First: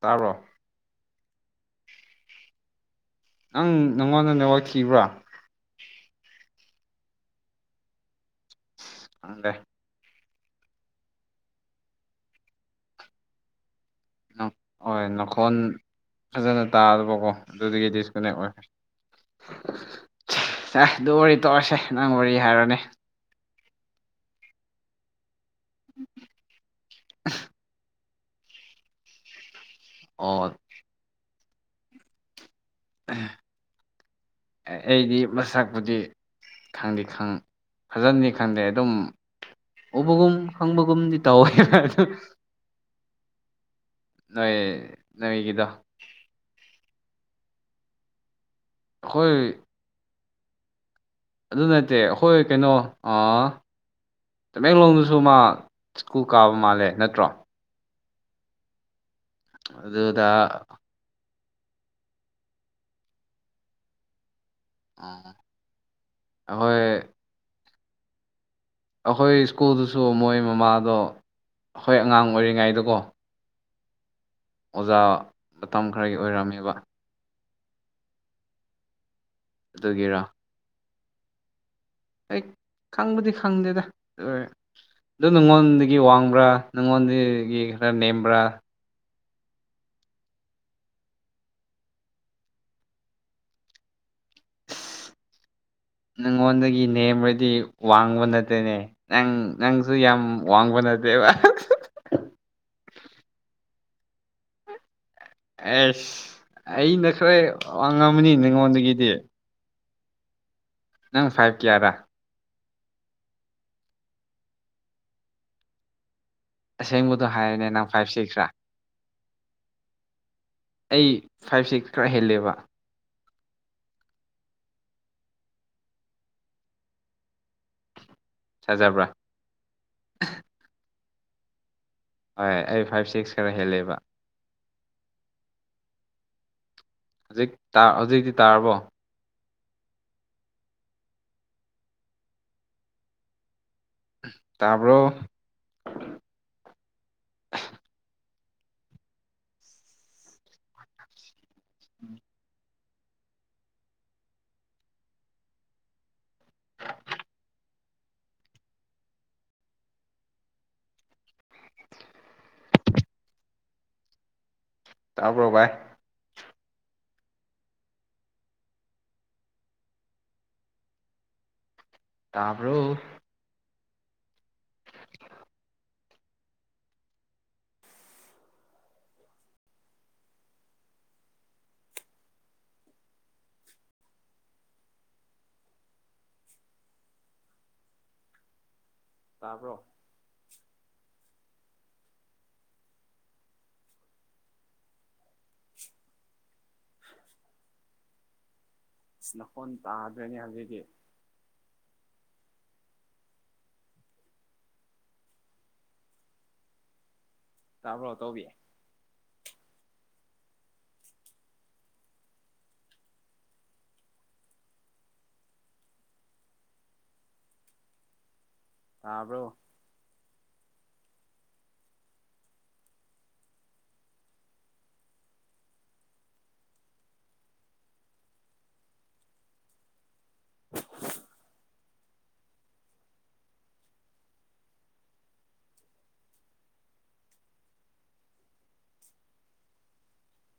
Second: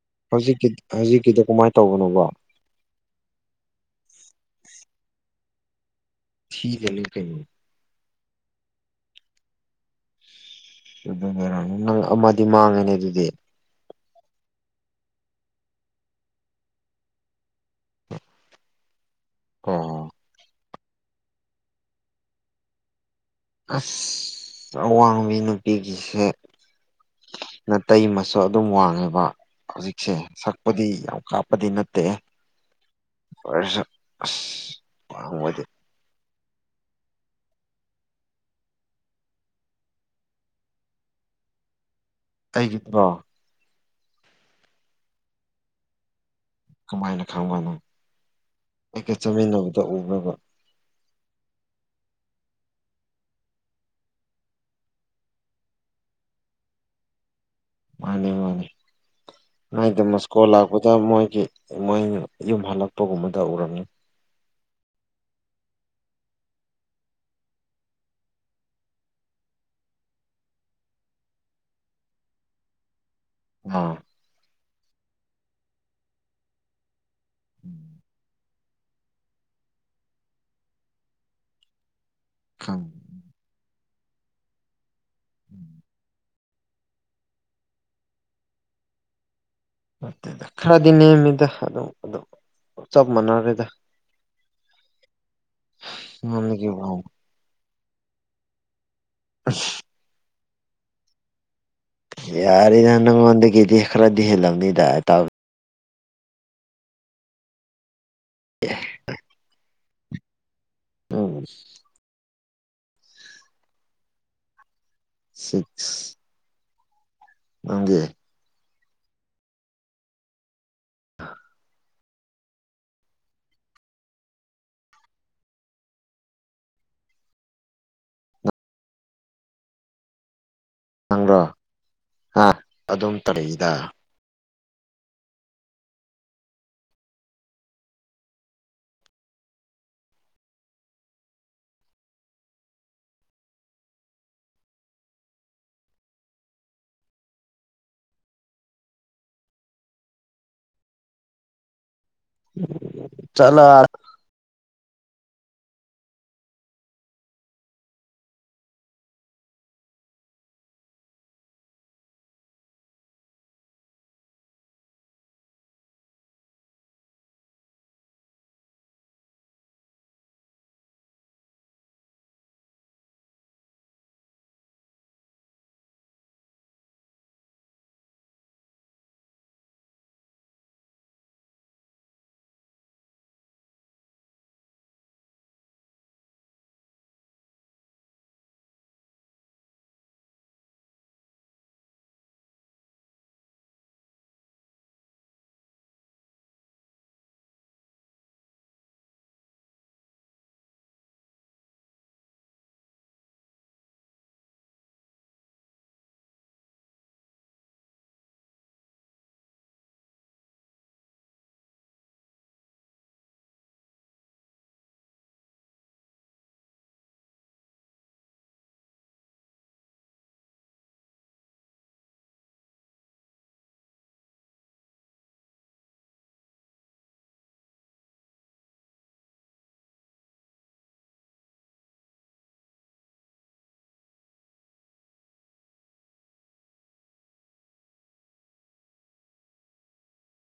ꯇꯥꯕ꯭ꯔꯣ ꯍꯧꯖꯤꯛꯀꯤ ꯍꯧꯖꯤꯛꯀꯤꯗꯣ ꯀꯃꯥꯏꯅ ꯇꯧꯕꯅꯣꯕ ꯅꯪ ꯅꯪꯉꯣꯟꯗ ꯅꯦꯠꯋꯥꯥꯛ ꯊꯤꯕ꯭ꯔꯥ [unintelligible] [unintelligible] ꯑꯗꯨꯔ ꯅꯪ ꯑꯃꯗꯤ ꯃꯥꯡꯉꯅꯤ ꯑꯗꯨꯗꯤ ꯍ ꯅꯈꯣꯟ ꯐꯖꯅ ꯇꯥꯗꯕꯀꯣ ꯑꯗꯨꯒꯤ ꯗꯤꯁꯀꯅꯦꯛ ꯑꯣꯏꯔꯦ ꯑꯣ ꯁ ꯑꯗꯨ ꯋꯥꯔꯤ ꯇꯧꯔꯁꯦ ꯅꯪ ꯋꯥꯔꯤ ꯍꯥꯏꯔꯣꯅꯦ ꯑꯁ ꯑꯋꯥꯡꯕꯤ ꯅꯨꯄꯤꯒꯤꯁꯦ ꯑ ꯇꯇꯩꯃꯁꯨ ꯑꯗꯨꯝ ꯋꯥꯡꯉꯦꯕ ꯍꯧꯖꯤꯛꯁꯦ ꯑꯣ ꯁꯛꯄꯗꯤ ꯌꯥꯝ ꯀꯥꯞꯄꯗꯤ ꯅꯠꯇꯦ ꯑꯣꯏꯔꯁꯨ ꯑꯁ ꯑꯩꯗꯤ ꯋꯥꯡꯕꯗꯤ ꯃꯁꯛꯄꯨꯗꯤ ꯈꯪꯗꯦ ꯐꯖꯅꯤ ꯈꯪꯗꯦ ꯑꯗꯨꯝ ꯎꯕꯒꯨꯝ ꯈꯪꯕꯒꯨꯝꯗꯤ ꯇꯧꯋꯦ ꯑꯩꯒꯤꯗꯣ ꯅꯣꯏ ꯅꯣꯏꯒꯤꯗꯣ ꯀꯃꯥꯏꯅ ꯈꯪꯕꯅꯣ ꯑꯩꯒ ꯑꯩꯈꯣꯏ ꯆꯥꯃꯤꯟꯅꯕꯗ ꯎ꯭ꯔꯕ ꯑꯗꯨ ꯅꯠꯇꯦ ꯑꯩꯈꯣꯏ ꯀꯩꯅꯣ ꯇꯃꯦꯡꯂꯣꯡꯗꯁꯨ ꯃꯥ ꯁ꯭ꯀꯨꯜ ꯀꯥꯕ ꯃꯥꯜꯂꯦ ꯅꯠꯇ꯭ꯔꯣ ꯃꯥꯅꯤ ꯃꯥꯅꯤ ꯑꯗꯨꯗ ꯅꯥꯏꯗꯃꯁꯀꯣꯜ ꯂ ꯗ ꯃꯣꯏꯒꯤ ꯃꯣꯏꯅ ꯌꯨꯝ ꯍꯜꯂꯛꯄꯒꯨꯝꯕꯗ ꯎꯔꯝꯃꯤ ꯑꯩꯈꯣꯏ ꯑꯩꯈꯣꯏ ꯁ꯭ꯀꯨꯜꯗꯨꯁꯨ ꯃꯣꯏ ꯃꯃꯥꯗꯣ ꯑꯩꯈꯣꯏ ꯑꯉꯥꯡ ꯑꯣꯏꯔꯤꯉꯩꯗꯀꯣ ꯑꯥ ꯑꯣꯖꯥ ꯃꯇꯝ ꯈꯔꯒꯤ ꯑꯣꯏꯔꯝꯃꯦꯕ ꯎꯝ ꯑꯗꯨꯒꯤꯔꯥ ꯑꯩ ꯈꯪ ꯈꯪꯕꯗꯤ ꯈꯪꯗꯦꯗ ꯑꯗꯨ ꯅꯉꯣꯟꯗꯒꯤ ꯋꯥꯡꯕ꯭ꯔꯥ ꯅꯪꯉꯣꯟꯗꯒꯤ ꯈꯔ ꯅꯦꯝꯕ꯭ꯔꯥ ꯅꯦꯗ ꯈꯔꯗꯤ ꯅꯦꯝꯃꯤꯗ ꯑꯗꯨꯝ ꯑꯗꯨ ꯆꯞ ꯃꯥꯟꯅꯔꯦꯗ ꯅꯉꯣꯟꯗꯒꯤ ꯅꯪꯉꯣꯟꯗꯒꯤ ꯋꯥꯡꯕ ꯅꯦꯝ꯭ꯔꯗꯤ ꯋꯥꯡꯕ ꯅꯠꯇꯦꯅꯦ ꯅꯪ ꯅꯪ ꯁꯨ ꯌꯥꯝ ꯋꯥꯡꯕ ꯅꯠꯇꯦꯕ ꯌꯥꯔ ꯅ ꯅꯪꯣꯟꯗꯒꯗꯤ ꯑꯦꯈ꯭ꯔꯗꯤꯍꯂꯅꯤꯗ ꯇꯥꯎ ꯑꯦꯁ ꯑꯩꯅ ꯈꯔ ꯋꯥꯡꯉꯝꯃꯅꯤ ꯅꯉꯣꯟꯗꯒꯤꯗꯤ ꯅꯪ ꯎꯝ ꯐꯥꯏꯚ ꯀꯤꯌꯥꯔꯥ ꯎ ꯑꯁꯦꯡꯕꯗꯣ ꯍꯥꯏꯔꯅꯦ ꯅꯪ ꯐꯥꯏꯚ ꯁꯤꯛꯁ ꯈꯔꯥ ꯑꯩ ꯐꯥꯏꯚ ꯁꯤ ꯈꯔ ꯍꯦꯜꯂꯦꯕ ꯁꯖꯕ꯭ꯔꯥ ꯅꯪꯕ꯭ꯔꯣ ꯍꯣꯏ ꯑ ꯑꯩ ꯐꯥꯏꯚ ꯑꯗꯨꯝ ꯁꯤꯛꯁ ꯈꯔ ꯇꯧꯔꯛꯏꯗ ꯍꯦꯜꯂꯦꯕ ꯍꯧꯖꯤꯛ ꯍꯧꯖꯤꯛꯇꯤ ꯇꯥꯔꯕꯣ ꯇꯥꯔꯕꯣ ꯎꯝ ꯆꯂꯣ ꯇꯥꯔꯕ꯭ꯔꯣ ꯚ ꯇꯥꯞ꯭ꯔꯣ [inaudible] ꯇꯥꯕ꯭ꯔꯣ ꯅꯀꯣꯟ ꯇꯥꯗ꯭ꯔꯅꯦ ꯍꯧꯖꯤꯛꯗꯤ ꯇꯥꯕ꯭ꯔꯣ ꯇꯧꯕꯤꯦ ꯇꯥꯕ꯭ꯔꯣ [inaudible]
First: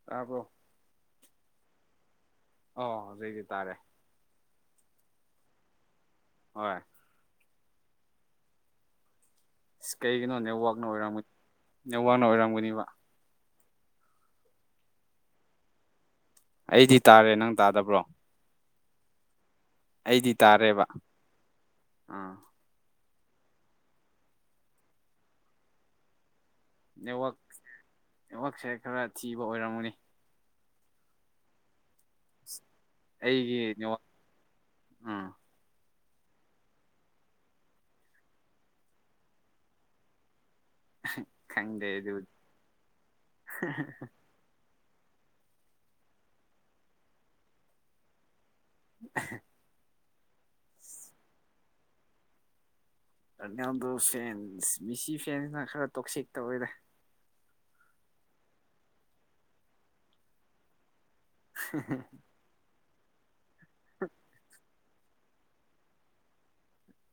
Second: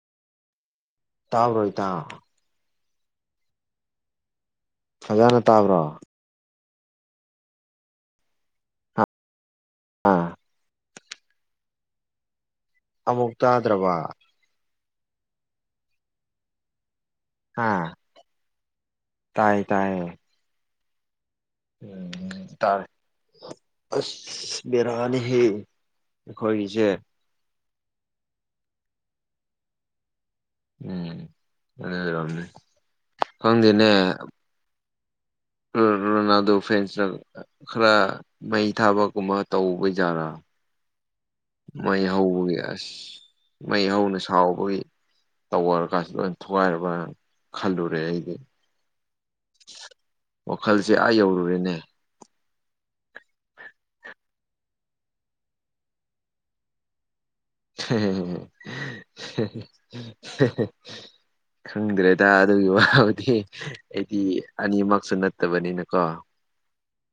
ꯑꯕꯣ ꯇꯥꯕ꯭ꯔꯣ ꯏꯇꯥꯎ ꯑꯣ ꯍꯧꯖꯤꯛ ꯇꯤ ꯇꯥꯔꯦ ꯐꯖꯅ ꯇꯥꯕ꯭ꯔꯣ ꯍꯣꯏ ꯍꯥ ꯑꯁ ꯀꯩꯒꯤꯅꯣ ꯅꯦꯠꯋꯥꯛꯅ ꯑꯣꯏꯔꯝꯒꯅꯤ ꯅꯦꯠꯋꯥꯛꯅ ꯑꯣꯏꯔꯝꯒꯅꯦꯕ ꯑꯃꯨꯛ ꯇꯥꯗ꯭ꯔꯕ ꯑꯩꯗꯤ ꯇꯥꯔꯦ ꯅꯪ ꯇꯥꯗꯕ꯭ꯔꯣ ꯇꯥꯏꯌꯦ ꯇꯥꯏꯌꯦ [unintelligible] ꯇꯥꯔꯦꯕ ꯎꯝ ꯑꯥ ꯇꯥꯔꯦ ꯑꯁ ꯕꯤꯔꯥꯅꯤꯍꯦ ꯑꯈꯣꯏꯁꯦ ꯅꯦꯠꯋꯥꯛ ꯅꯦꯠꯋꯥꯛꯁꯦ ꯈꯔ ꯊꯤꯕ ꯑꯣꯏꯔꯝꯒꯅꯤ ꯎꯝ ꯑꯗꯨ ꯑꯣꯏꯔꯝꯅꯤ ꯑꯩꯒꯤ ꯈꯪꯗꯦꯅꯦ ꯅꯦꯠꯋꯥꯛ ꯎꯝ ꯎꯝ ꯔꯣꯅꯥꯜꯗꯣ ꯐꯦꯟꯁ [unintelligible] ꯈꯔ ꯃꯩ ꯊꯥꯕꯒꯨꯝꯕ ꯇꯧꯕꯖꯥꯔꯥ ꯈꯪꯗꯦ ꯃꯩ ꯑꯗꯨ ꯍꯧꯕꯒꯤ ꯑꯁ ꯃꯩ ꯍꯧꯅ ꯁꯥꯎꯕꯒꯤ ꯇꯧꯋ ꯀꯥꯟꯁꯤ ꯂꯣꯏ ꯊꯨꯒꯥꯏꯔꯕꯅ ꯈꯜꯂꯨꯔꯦ ꯑꯩꯗꯤ [unintelligible] ꯋꯥꯈꯜꯁꯦ ꯑꯥ ꯌꯧꯔꯨꯔꯦꯅꯦ ꯔꯣꯅꯥꯜꯗꯣ ꯐꯦꯟꯁ ꯃꯤꯁꯤ ꯐꯦꯟꯁꯅ ꯈꯔ ꯇꯣꯛꯁꯤꯛ ꯇꯧꯑꯦꯗ ꯈꯪꯒ꯭ꯔꯦꯗ ꯑꯗꯨꯒꯤ ꯋꯥꯗꯤ ꯑꯩꯗꯤ ꯑꯅꯤꯃꯛꯁꯨ ꯅꯠꯇꯕꯅꯤꯅꯀꯣ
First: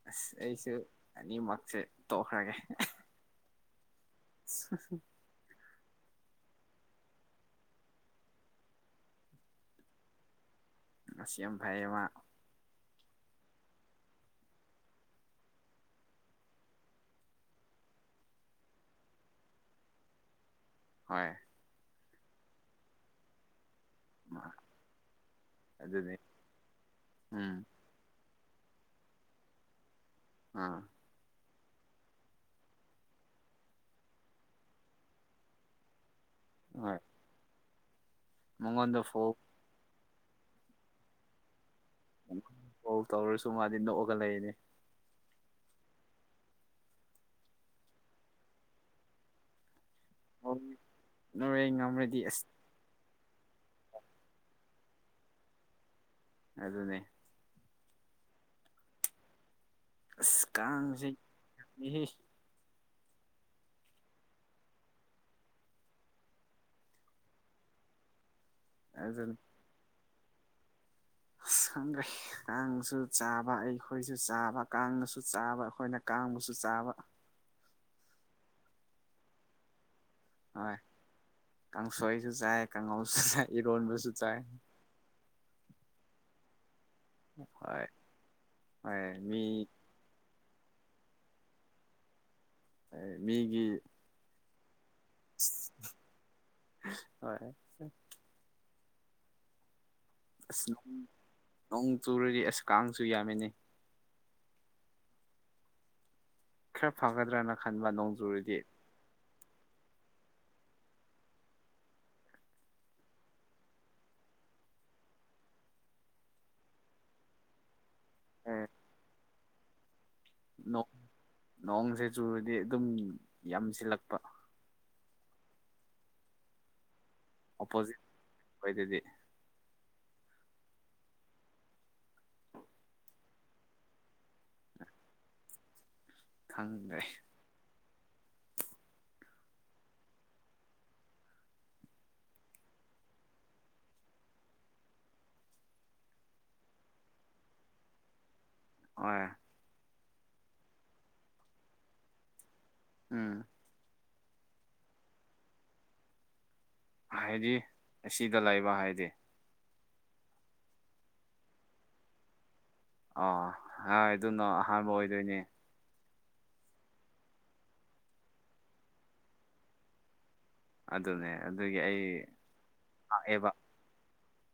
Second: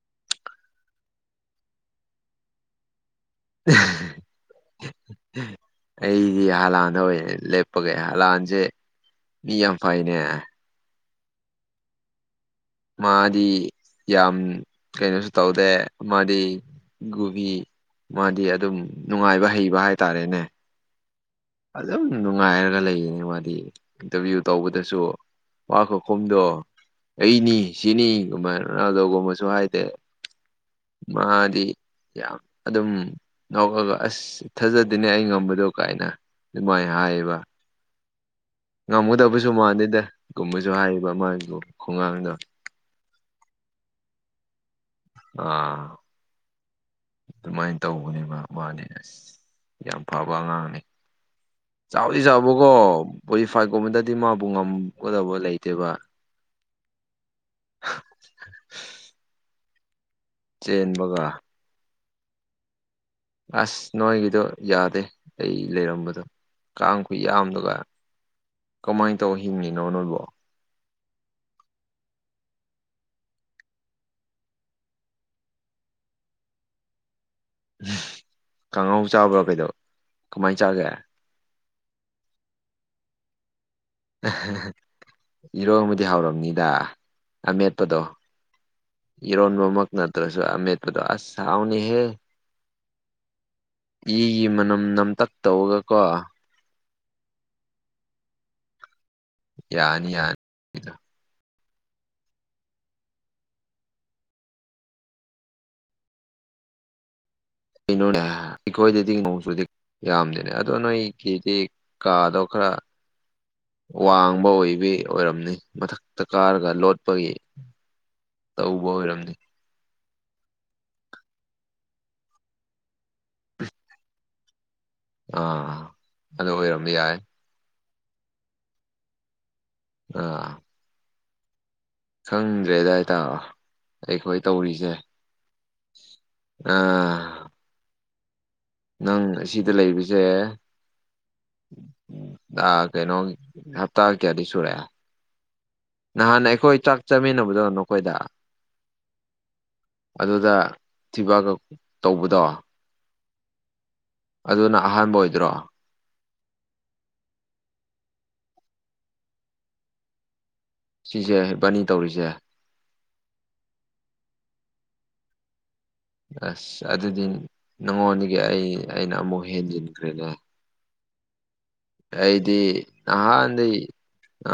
ꯑꯁ ꯑꯩꯁꯨ ꯑꯅꯤꯃꯛꯁꯦ ꯇꯣꯛꯈ꯭ꯔꯒꯦ [unintelligible] ꯑꯁ [unintelligible] ꯑꯩꯗꯤ ꯍꯂꯥꯟꯗ ꯑꯣꯏꯅ ꯂꯦꯞꯄꯒꯦ ꯍꯂꯥꯟꯁꯦ ꯃꯤ ꯌꯥꯝ ꯐꯩꯅꯦ ꯑꯁ ꯌꯥꯝ ꯐꯩ ꯃꯥ ꯃꯥꯗꯤ ꯌꯥꯝ ꯀꯩꯅꯣꯁꯨ ꯇꯧꯗꯦ ꯃꯥꯗꯤ ꯒꯨꯕꯤ ꯃꯥꯗꯤ ꯑꯗꯨꯝ ꯅꯨꯡꯉꯥꯏꯕ ꯍꯩꯕ ꯍꯥꯏꯇꯥꯔꯦꯅꯦ ꯍꯣꯏ ꯑꯗꯨꯝ ꯅꯨꯡꯉꯥꯏꯔꯒ ꯂꯩꯌꯦꯅꯦ ꯃꯥꯗꯤ ꯏꯟꯇꯔꯕꯤꯌꯨ ꯇꯧꯕꯗꯁꯨ ꯋꯥ ꯑꯗꯨꯅꯤ ꯈꯨꯈꯨꯝꯗꯣ ꯎꯝ ꯑꯩꯅꯤ ꯁꯤꯅꯤ ꯒꯨꯝꯃꯥꯏꯅ ꯔꯣꯅꯥꯜꯗꯣꯒꯨꯝꯅꯁꯨ ꯍꯥꯏꯗꯦ ꯎꯝ ꯃꯥꯗꯤ ꯌꯥꯝ ꯑꯗꯨꯝ ꯅꯣꯛꯑꯒ ꯑꯁ ꯊꯥꯖꯗꯅꯦ ꯑꯩ ꯉꯝꯕꯗꯣ ꯀꯥꯏꯅ ꯑꯗꯨꯃꯥꯏꯅ ꯍꯣꯏ ꯍꯥꯏꯌꯦꯕ ꯃꯉꯣꯟꯗ ꯐꯣꯜ ꯉꯝꯒꯗꯕꯁꯨ ꯃꯥꯟꯗꯦꯗ ꯒꯨꯝꯕꯁꯨ ꯍꯥꯏꯌꯦꯕ ꯃꯥꯒꯤ ꯈꯨꯒꯥꯡꯗꯣ ꯇ꯭ꯔꯣꯜ ꯇꯧꯔꯁꯨ ꯃꯥꯗꯤ ꯅꯣꯛꯑꯒ ꯂꯩꯅꯦ ꯑꯥ ꯑꯗꯨꯃꯥꯏꯅ ꯇꯧꯕꯅꯦꯕ ꯃꯥꯗꯤ ꯑꯁ ꯌꯥꯝ ꯐꯕ ꯑꯉꯥꯡꯅꯤ ꯅꯣꯔꯋꯦ ꯉꯝꯔꯗꯤ ꯆꯥꯎꯗꯤ ꯑꯁ ꯆꯥꯎꯕ ꯀꯣ ꯀꯣꯂꯤꯐꯥꯏꯒꯨꯝꯕꯗꯗꯤ ꯃꯥꯕꯨ ꯉꯝꯒꯗꯕ ꯂꯩꯇꯦꯕ ꯑꯗꯨꯅꯤ ꯑꯁ ꯀꯥꯡꯁꯦ ꯆꯦꯟꯕꯒ ꯌꯥꯝꯃꯤꯍꯦ ꯑꯁ ꯅꯣꯏꯒꯤꯗꯣ ꯌꯥꯗꯦ ꯑꯩ ꯂꯩꯔꯝꯕꯗꯣ ꯀꯥꯡ ꯈꯨꯨꯌꯥꯝꯗꯨꯒ ꯀꯃꯥꯏꯅ ꯑꯗꯨꯅꯤ ꯇꯧꯔ ꯍꯤꯡꯉꯤꯅꯣ ꯅꯣꯏꯕꯣ ꯑꯁ ꯈꯪꯗ꯭ꯔꯦ ꯀꯥꯡꯁꯨ ꯆꯥꯕ ꯑꯈꯣꯏꯁꯨ ꯆꯥꯕ ꯀꯥꯡꯅꯁꯨ ꯆꯥꯕ ꯑꯈꯣꯏꯅ ꯀꯥꯡꯕꯨꯁꯨ ꯆꯥꯕ ꯀꯥꯡꯉꯧ ꯆꯥꯕ꯭ꯔ ꯀꯩꯅꯣ ꯀꯃꯥꯏꯅ ꯆꯥꯒꯦ ꯀꯥꯡꯁꯣꯏꯖꯨ ꯆꯥꯏ ꯀꯥꯡꯉꯧꯁꯨ ꯆꯥꯏ ꯏꯔꯣꯟꯕꯁꯨ ꯆꯥꯏ ꯏꯔꯣꯟꯕꯗꯤ ꯍꯥꯎꯔꯝꯅꯤꯗ꯫ ꯍꯣꯏ ꯑꯃꯦꯠꯄꯗꯣ ꯍꯣꯏ ꯃꯤ ꯏꯔꯣꯟꯕꯃꯛ ꯅꯠꯇ꯭ꯔꯁꯨ ꯑꯃꯦꯠꯄꯗꯣ ꯑꯁ ꯍꯥꯎꯅꯤꯍꯦ꯫ ꯃꯤꯒꯤ ꯏꯒꯤ ꯃꯅꯝ ꯅꯝꯇꯛ ꯇꯧꯔꯒ ꯀꯣ ꯍꯣꯏ ꯌꯥꯅꯤ ꯌꯥꯅꯤ ꯑꯁ ꯅ ꯅꯣꯡ ꯆꯨꯔꯗꯤ ꯑꯁ ꯀꯥꯡꯁꯨ ꯌꯥꯝꯃꯤꯅꯦ꯫ ꯈꯔ ꯐꯒꯗ꯭ꯔꯅ ꯈꯟꯕ ꯅꯣꯡꯆꯨꯔꯗꯤ꯫ ꯑꯈꯣꯏꯗꯗꯤ ꯅꯣꯡꯆꯨꯗꯦ ꯌꯥꯝꯗꯦꯅꯦ ꯑꯗꯣ ꯅꯣꯏꯒꯤꯗꯤ ꯀꯥꯗꯣ ꯈꯔ ꯋꯥꯡꯕ ꯑꯣꯏꯕꯤ ꯑꯣꯏꯔꯝꯅꯤ ꯃꯊꯛꯇ ꯀꯥꯔꯒ ꯂꯣꯠꯄꯒꯤ꯫ ꯇꯧꯕ ꯑꯣꯏꯔꯝꯅꯤ꯫ ꯅꯣ ꯅꯣꯡꯁꯦ ꯆꯨꯔꯗꯤ ꯑꯗꯨꯝ ꯌꯥꯝꯁꯤꯜꯂꯛꯄ꯫ ꯑꯥ ꯑꯗꯨ ꯑꯣꯏꯔꯝꯕ ꯌꯥꯏ ꯑꯣꯄꯣꯖꯤꯠ ꯑꯣꯏꯗꯗꯤ ꯑꯥ ꯈꯪꯗ꯭ꯔꯦꯗ ꯏꯇꯥꯎ ꯑꯩꯈꯣꯏ ꯇꯧꯔꯤꯁꯦ꯫ ꯈꯪꯗ꯭ꯔꯦ ꯑꯥ ꯅꯪ ꯑꯁꯤꯗ ꯂꯩꯕꯁꯦ ꯑ ꯀꯩꯅꯣ ꯍꯞꯇꯥ ꯀꯌꯥꯗꯤ ꯁꯨꯔꯦ꯫ ꯅꯍꯥꯟ ꯑꯩꯈꯣꯏ ꯆꯥꯛ ꯆꯥꯃꯤꯟꯅꯕꯗꯣ ꯅꯣꯈꯣꯏꯗ꯫ ꯑꯣꯏ ꯑꯗꯨꯗ ꯊꯤꯕꯥꯛ ꯇꯧꯕꯗꯣ꯫ ꯎꯝ ꯑꯗꯨꯅ ꯑꯍꯥꯟꯕ ꯑꯣꯏꯗ꯭ꯔꯣ ꯍꯥꯏꯗꯤ ꯑꯁꯤꯗ ꯂꯩꯕ ꯍꯥꯏꯗꯤ ꯁꯤꯖꯦ ꯏꯕꯅꯤ ꯇꯧꯔꯤꯖꯦ ꯑꯣ ꯍ ꯑꯗꯨꯅꯣ ꯑꯍꯥꯟꯕ ꯑꯣꯏꯗꯣꯏꯅꯦ꯫ ꯑꯁ ꯑꯗꯨꯗꯤ ꯅꯪꯉꯣꯟꯗꯒꯤ ꯑꯩ ꯑꯩꯅ ꯑꯃꯨꯛ ꯍꯦꯟꯖꯤꯟꯈ꯭ꯔꯦꯅꯦ꯫ ꯑꯗꯨꯅꯦ ꯑꯗꯨꯒꯤ ꯑꯩ ꯑꯩꯗꯤ ꯉꯥꯛꯑꯦꯕ ꯅꯍꯥꯟꯗꯩ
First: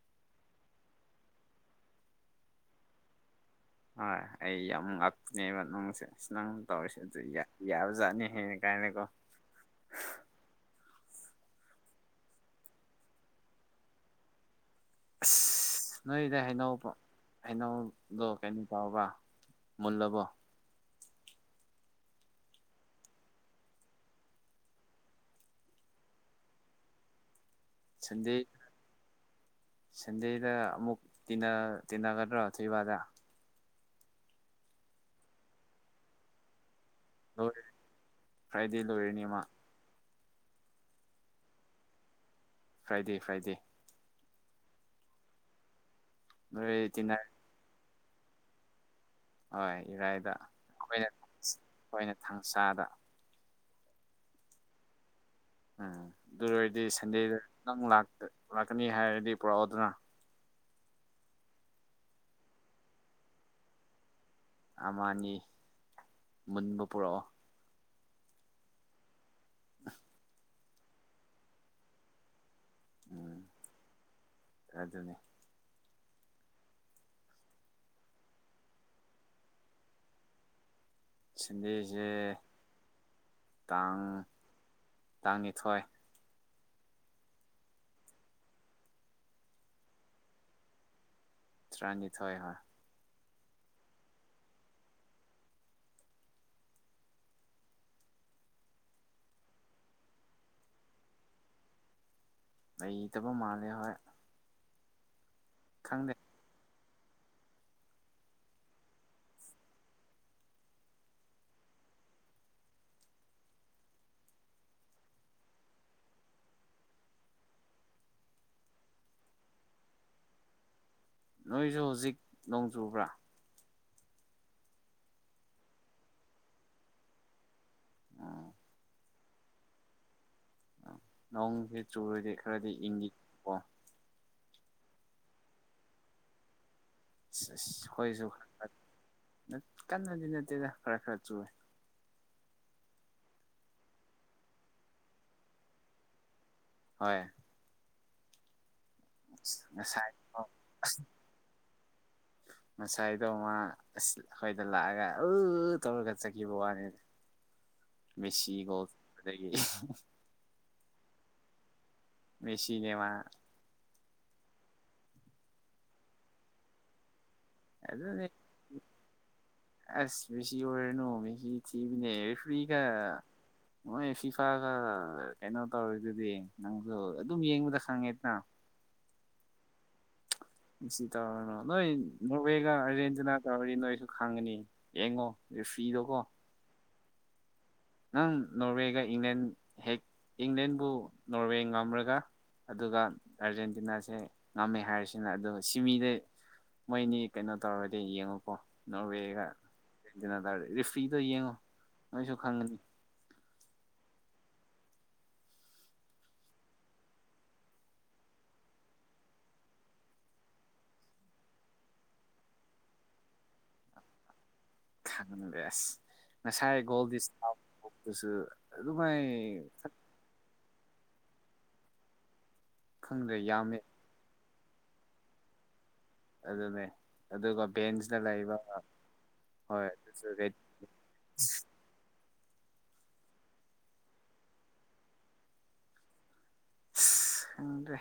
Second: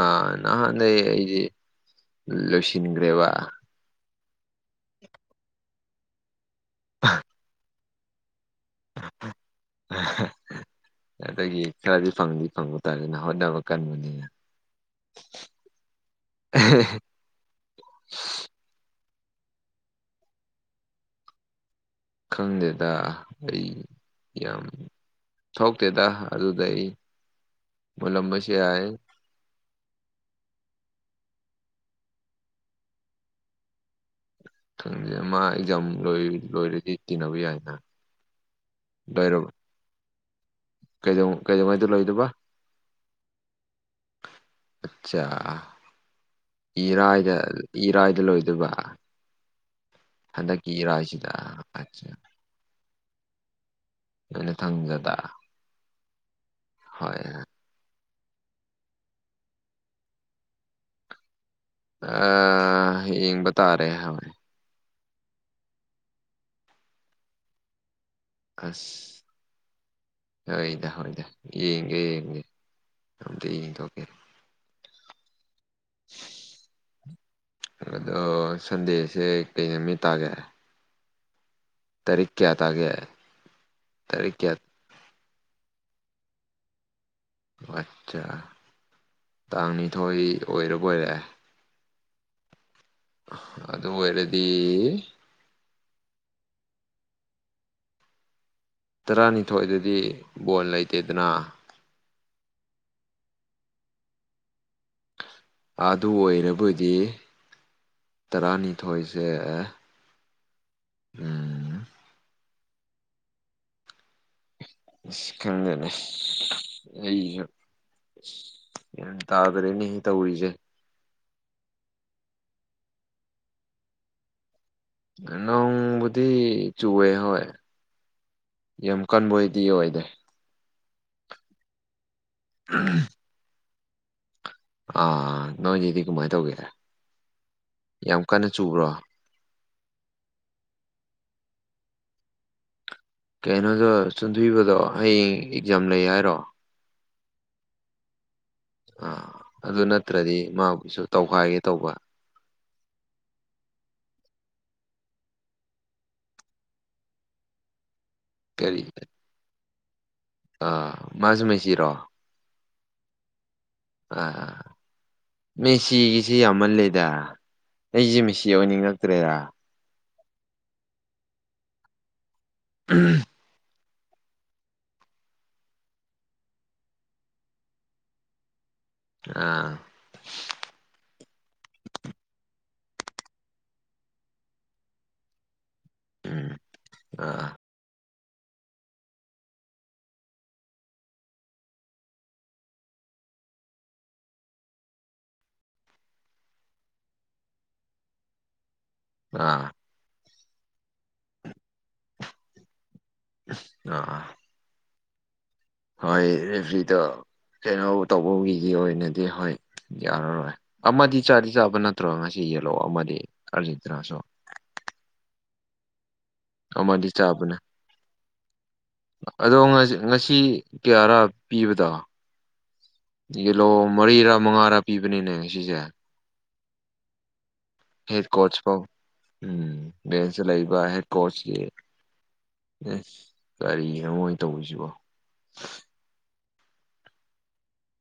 ꯑꯥ ꯅꯍꯥꯟꯗꯩ ꯑꯩꯗꯤ ꯂꯣꯏꯁꯤꯟꯒ꯭ꯔꯦꯕ꯫ ꯍꯣꯏ ꯑꯩ ꯌꯥꯝ ꯉꯥꯛꯅꯦꯕ ꯅꯨꯡꯁꯦ ꯑ ꯅꯪ ꯇꯧꯔꯤꯁꯦ ꯑꯗꯨ ꯌꯥ ꯌꯥꯕꯖꯥꯠꯅꯤ ꯍꯦ꯫ ꯀꯥꯏꯅꯀꯣ ꯑꯗꯒꯤ ꯈꯔꯗꯤ ꯐꯪꯗꯤ ꯐꯪꯕ ꯇꯥꯔꯦꯅ ꯍꯣꯠꯅꯕ ꯀꯟꯕꯅꯤꯅ꯫ ꯑꯁ ꯅꯣꯏꯗ ꯍꯩꯅꯧ ꯍꯩꯅꯧꯗꯣ ꯀꯩꯅꯣ ꯇꯥꯎꯕ ꯃꯨꯜꯂꯕꯣ꯫ ꯈꯪꯗꯦꯗ ꯑꯩ ꯌꯥꯝ꯫ ꯊꯣꯛꯇꯦꯗ ꯑꯗꯨꯗ ꯑꯩ ꯁꯟꯗꯦ ꯃꯨꯜꯂꯝꯕꯁꯨ ꯌꯥꯏ꯫ ꯁꯟꯗꯦꯗ ꯑꯃꯨꯛ ꯇꯤꯅ ꯇꯤꯟꯅꯒꯗ꯭ꯔꯣꯊꯣꯏꯕꯗ꯫ ꯈꯪꯗꯦ ꯃꯥ ꯑꯦꯛꯖꯥꯝ ꯂꯣꯏ ꯂꯣꯏꯔꯗꯤ ꯇꯤꯟꯅꯕ ꯌꯥꯏꯅ꯫ ꯐ꯭ꯔꯥꯗꯩ ꯂꯣꯏꯔꯅꯤꯃ꯫ ꯂꯣꯏꯔꯕ ꯀꯩꯗꯧ ꯀꯩꯗꯧꯉꯩꯗ ꯂꯣꯏꯗꯕ ꯐ꯭ꯔꯥꯏꯗꯦ ꯐ꯭ꯔꯥꯏꯗꯦ ꯑꯆꯥ ꯅꯣꯏ ꯇꯤꯟꯅꯔ ꯏꯔꯥꯏꯗ ꯏꯔꯥꯏꯗ ꯂꯣꯏꯗꯣꯏꯕ ꯍꯣꯏ ꯏꯔꯥꯏꯗ ꯍꯟꯗꯛꯀꯤ ꯏꯔꯥꯏꯁꯤꯗ ꯑꯠꯆ꯫ ꯁꯥꯗ ꯑꯗꯨꯅ ꯊꯪꯖꯗ ꯎꯝ ꯑꯗꯨ ꯑꯣꯏꯔꯗꯤ ꯁꯟꯗꯦꯗ ꯅꯪ ꯂꯥꯛꯇ ꯂꯥꯛꯀꯅꯤ ꯍꯥꯏꯔꯗꯤ ꯄꯨꯔꯛꯑꯣꯗꯅ꯫ ꯑ ꯌꯦꯡꯕ ꯇꯥꯔꯦ ꯍꯥꯏ ꯑꯃꯅꯤ ꯃꯨꯟꯕ ꯄꯨꯔꯛꯑꯣ ꯈꯁ ꯑ [unintelligible] ꯍꯣꯏꯗ ꯍꯣꯏꯗ ꯌꯦꯡꯒꯦ ꯌꯦꯡꯒꯦ ꯎꯝ ꯑꯝꯇ ꯌꯦꯡꯊꯣꯛꯀꯦ ꯑꯗꯨꯅꯤ ꯑꯗꯣ ꯁꯟꯗꯦꯁꯦ ꯀꯩ ꯅꯨꯃꯤꯠ ꯇꯥꯒꯦ꯫ ꯁꯟꯗꯦ ꯇꯔꯤꯛ ꯀꯌꯥ ꯇꯥꯒꯦ ꯇꯥꯔꯤꯛ ꯀꯌꯥ ꯇꯥꯡ ꯅꯤꯊꯣꯏ ꯑꯣ ꯑꯠꯆꯥ ꯇꯥꯡ ꯅꯤꯊꯣꯏ ꯑꯣꯏꯔꯕ ꯑꯣꯏꯔꯦ ꯇ꯭ꯔꯥꯅꯤꯊꯣꯏ ꯍꯥ ꯑꯗꯨ ꯑꯣꯏꯔꯗꯤ ꯇꯔꯥꯅꯤꯊꯣꯏꯗꯗꯤ ꯕꯣꯜ ꯂꯩꯇꯦꯗꯅ ꯂꯩꯇꯕ ꯃꯥꯜꯂꯦ ꯍꯣꯏ ꯑꯗꯨ ꯈꯪꯗꯦ ꯑꯣꯏꯔꯕꯨꯗꯤ ꯇꯔꯥꯅꯤꯊꯣꯏꯁꯦ ꯎ‌ꯝ ꯑꯁ ꯈꯪꯗꯦꯅꯦ ꯑꯩꯁꯨ ꯒꯤꯌ꯭ꯥꯟ ꯇꯥꯗ꯭ꯔꯦꯅꯦꯍꯦ ꯇꯧꯔꯤꯁꯦ ꯅꯣꯏꯁꯨ ꯍꯧꯖꯤꯛ ꯅꯣꯡ ꯆꯨꯕ꯭ꯔꯥ ꯅꯣꯡꯕꯨꯗꯤ ꯆꯨꯋꯦ ꯍꯣꯏ ꯎꯝ ꯌꯥꯝ ꯀꯟꯕ ꯑꯣꯏꯗꯤ ꯑꯣꯏꯗꯦ ꯅꯣꯡꯁꯦ ꯆꯨꯔꯗꯤ ꯈꯔꯗꯤ ꯏꯪꯉꯤ ꯀꯣ ꯑꯥ ꯅꯣꯏꯒꯤꯗꯤ ꯀꯃꯥꯏꯅ ꯇꯧꯒꯦ ꯑꯁ ꯑꯁ ꯌꯥꯝ ꯑꯩꯈꯣꯏꯁꯨ ꯀꯟꯅ ꯈꯔ ꯆꯨꯕ꯭ꯔꯣ ꯈꯔ ꯀꯟꯅꯗꯤ ꯅꯠꯇꯦꯗ ꯈꯔ ꯈꯔ ꯆꯨꯋ‌ꯦ ꯀꯩꯅꯣꯗꯣ ꯆꯨꯝꯊꯤꯕꯗꯣ ꯍꯌꯦꯡ ꯑꯦꯛꯖꯥꯝ ꯂꯩ ꯍꯥꯏꯔꯣ ꯍꯣꯏ ꯑꯥ ꯑꯗꯨ ꯉꯁꯥꯏ ꯅꯠꯇ꯭ꯔꯗꯤ ꯃꯥꯕꯨꯁꯨ ꯇꯧꯈꯥꯏꯒꯦ ꯇꯧꯕ ꯉꯁꯥꯏꯗꯣ ꯃꯥ ꯑꯁ ꯑꯩꯈꯣꯏꯗ ꯂꯥꯛꯑꯒ ꯎꯜ [unintelligible] ꯇꯧꯔꯒ ꯆꯠꯈꯤꯕ ꯋꯥꯅꯤꯗ ꯃꯦꯁꯤ ꯀꯔꯤ ꯒꫭꯜ ꯆꯟꯕꯗꯒꯤ ꯑꯥ ꯃꯥꯁꯨ ꯃꯤꯁꯤꯔꯣ ꯃꯦꯁꯤꯅꯦ ꯃꯥ ꯑ ꯃꯦꯁꯤꯒꯤꯁꯤ ꯌꯥꯝꯃꯜꯂꯦꯗ ꯑꯩꯁꯨ ꯑꯗꯨꯅꯦ ꯃꯤꯁꯤ ꯑꯣꯏꯅꯤꯡꯉꯛꯇ꯭ꯔꯦꯗꯥ ꯑꯁ ꯃꯦꯁꯁꯤ ꯑꯣꯏꯔꯨꯅꯣ ꯃꯤꯁꯤ ꯊꯤꯕꯅꯦ ꯔ‌ꯦꯐꯔꯤꯒ ꯃꯣꯏ ꯐꯤꯐꯥꯒ ꯀꯩꯅꯣ ꯇꯧꯔꯤꯗꯨꯗꯤ ꯅꯪꯁꯨ ꯑꯗꯨꯝ ꯌꯦꯡꯕꯗ ꯈꯪꯉꯦꯗꯅ ꯑꯥ ꯃꯤꯁꯤ ꯇꯧꯔꯅꯨ ꯅꯣꯏ ꯅꯣꯔꯋꯦꯒ ꯑꯥꯔꯖꯦꯟꯇꯤꯅꯥ ꯇꯧꯔꯗꯤ ꯅꯣꯏꯁꯨ ꯈꯪꯉꯅꯤ ꯌꯦꯡꯉꯣ ꯔꯦꯐꯔꯤꯗꯣꯀꯣ ꯎꯝ ꯑ ꯅꯪ ꯅꯣꯔꯋꯦꯒ ꯏꯪꯂꯦꯟ ꯍꯦꯛ ꯏꯪꯂꯦꯟꯕꯨ ꯅꯣꯔꯋꯦ ꯉꯝꯔꯒ ꯑꯗꯨꯒ ꯑꯥꯔꯖꯦꯟꯇꯤꯅꯥꯁꯦ ꯉꯝꯃꯦ ꯍꯥꯏꯔꯁꯤꯅ ꯑꯗꯨꯒ ꯁꯤꯃꯤꯗ ꯃꯣꯏꯅꯤ ꯀꯩꯅꯣ ꯇꯧꯔꯒꯗꯤ ꯌꯦꯡꯉꯨꯀꯣ ꯅꯣꯔꯋꯦꯒ ꯑꯥ ꯑꯔꯖꯟꯇꯤꯅ ꯇꯔꯗꯤ ꯔꯤꯐ꯭ꯔꯤꯗꯣ ꯌꯦꯡꯉꯣ ꯅꯣꯏꯁꯨ ꯈꯪꯒꯅꯤ ꯑ ꯍꯣꯏ ꯔꯦꯐ꯭ꯔꯤꯗꫭ ꯀꯩꯅꯣ ꯇꯧꯕꯒꯤ ꯑꯣꯏꯅꯗꯤ ꯍꯣꯏ ꯌꯥꯔꯔꯣꯏ ꯑꯃꯗꯤ ꯆꯥꯗꯤ ꯆꯥꯕ ꯅꯠꯇ꯭ꯔꯣ ꯉꯁꯤ ꯌꯦꯜꯂꯣ ꯑꯃꯗꯤ ꯑꯔꯖꯦꯟꯇꯤꯅꯁꯨ ꯈꯪꯗꯦ ꯑꯁ ꯉꯁꯥꯏ ꯑꯃꯗꯤ ꯒꯣꯜ ꯆꯥꯕꯅꯦ ꯏꯁꯇꯥꯁꯨ [unintelligible] ꯑꯗꯣ ꯑꯗꯨꯃꯥꯏ ꯉꯁꯤ ꯀꯌꯥꯔꯥ ꯄꯤꯕꯗꯣ ꯈꯪꯗꯦ ꯌꯦꯜꯂꯣ ꯌꯥꯝꯃꯦ ꯃꯔꯤꯔꯥ ꯃꯉꯥꯔꯥ ꯄꯤꯕꯅꯤꯅꯦ ꯉꯁꯤꯁꯦ ꯑꯗꯨꯅꯦ ꯑꯗꯨꯒ ꯕꯦꯟꯁꯗ ꯍꯦꯠ ꯀꯣꯆ ꯂꯩꯕꯒ ꯐꯥꯎ ꯎꯝ ꯕꯦꯟꯁꯇ ꯂꯩꯕ ꯍꯦꯗ ꯀꯣꯆꯀꯤ ꯏꯁ ꯀꯔꯤꯅꯣ ꯃꯣꯏ ꯇꯧꯔꯤꯁꯤꯕꯣ ꯑꯁ ꯈꯪꯗ꯭ꯔꯦ